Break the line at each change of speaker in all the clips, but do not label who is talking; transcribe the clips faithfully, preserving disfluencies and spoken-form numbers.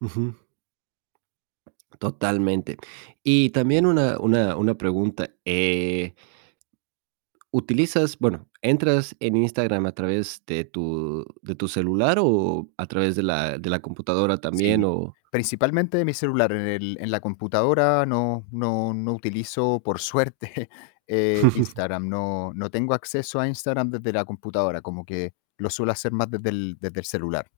Ujú. Totalmente. Y también una una una pregunta, eh ¿utilizas bueno, entras en Instagram a través de tu de tu celular o a través de la de la computadora también
Sí,
o
principalmente mi celular, en el en la computadora no no no utilizo, por suerte, eh, Instagram, no no tengo acceso a Instagram desde la computadora, como que lo suelo hacer más desde el desde el celular.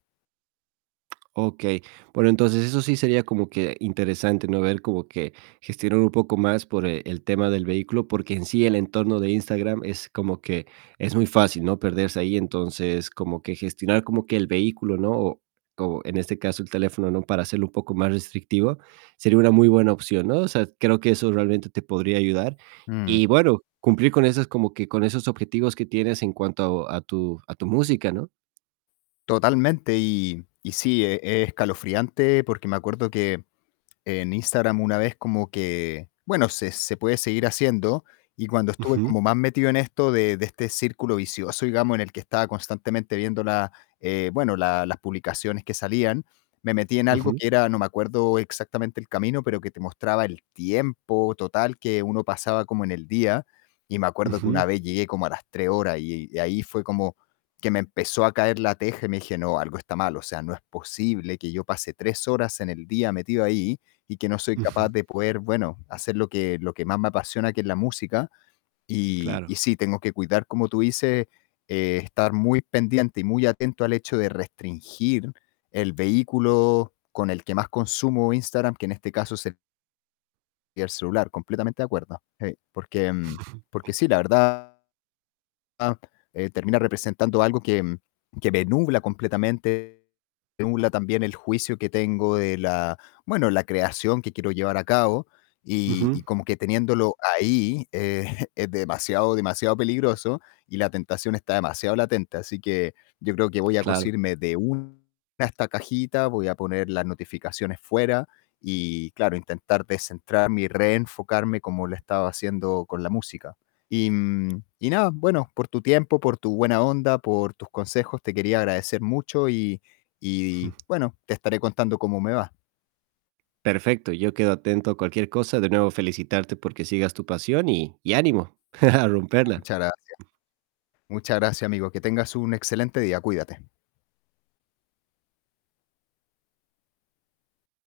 Okey, bueno, entonces eso sí sería como que interesante, ¿no?, ver como que, gestionar un poco más por el el tema del vehículo, porque en sí el entorno de Instagram es como que es muy fácil, ¿no?, perderse ahí, entonces como que gestionar como que el vehículo, ¿no?, o o en este caso el teléfono, ¿no?, para hacerlo un poco más restrictivo sería una muy buena opción, ¿no?, o sea, creo que eso realmente te podría ayudar
Mm.
y bueno, cumplir con esas como que con esos objetivos que tienes en cuanto a tu a tu música, ¿no?
Totalmente, y y sí e es escalofriante, porque me acuerdo que en Instagram una vez como que bueno, se se puede seguir haciendo y cuando estuve
Ujú.
como más metido en esto de de este círculo vicioso, digamos, en el que estaba constantemente viendo la, eh bueno, la las publicaciones que salían, me metí en algo
Ujú.
que era, no me acuerdo exactamente el camino, pero que te mostraba el tiempo total que uno pasaba como en el día, y me acuerdo que
Ujú.
una vez llegué como a las tres horas y y ahí fue como que me empezó a caer la teja y me dije: "No, algo está mal, o sea, no es posible que yo pase tres horas en el día metido ahí y que no soy capaz
Ujú.
de poder, bueno, hacer lo que lo que más me apasiona, que es la música", y y
Claro.
sí, tengo que cuidar, como tú dices, eh, estar muy pendiente y muy atento al hecho de restringir el vehículo con el que más consumo Instagram, que en este caso es el y el celular, completamente de acuerdo, sí, porque porque sí, la verdad, eh, termina representando algo que que me nubla completamente, me nubla también el juicio que tengo de la bueno, la creación que quiero llevar a cabo y
Ujú.
y como que teniéndolo ahí, eh, es demasiado, demasiado peligroso y la tentación está demasiado latente, así que yo creo que voy a
Claro.
cosirme de una de estas cajitas, voy a poner las notificaciones fuera y claro, intentar descentrarme y reenfocarme como lo he estado haciendo con la música, y, mm, y nada, bueno, por tu tiempo, por tu buena onda, por tus consejos, te quería agradecer mucho y y bueno, te estaré contando cómo me va.
Perfecto, yo quedo atento a cualquier cosa, de nuevo felicitarte porque sigas tu pasión y y ánimo. A romperla.
Muchas gracias. Muchas gracias, amigo, que tengas un excelente día, cuídate.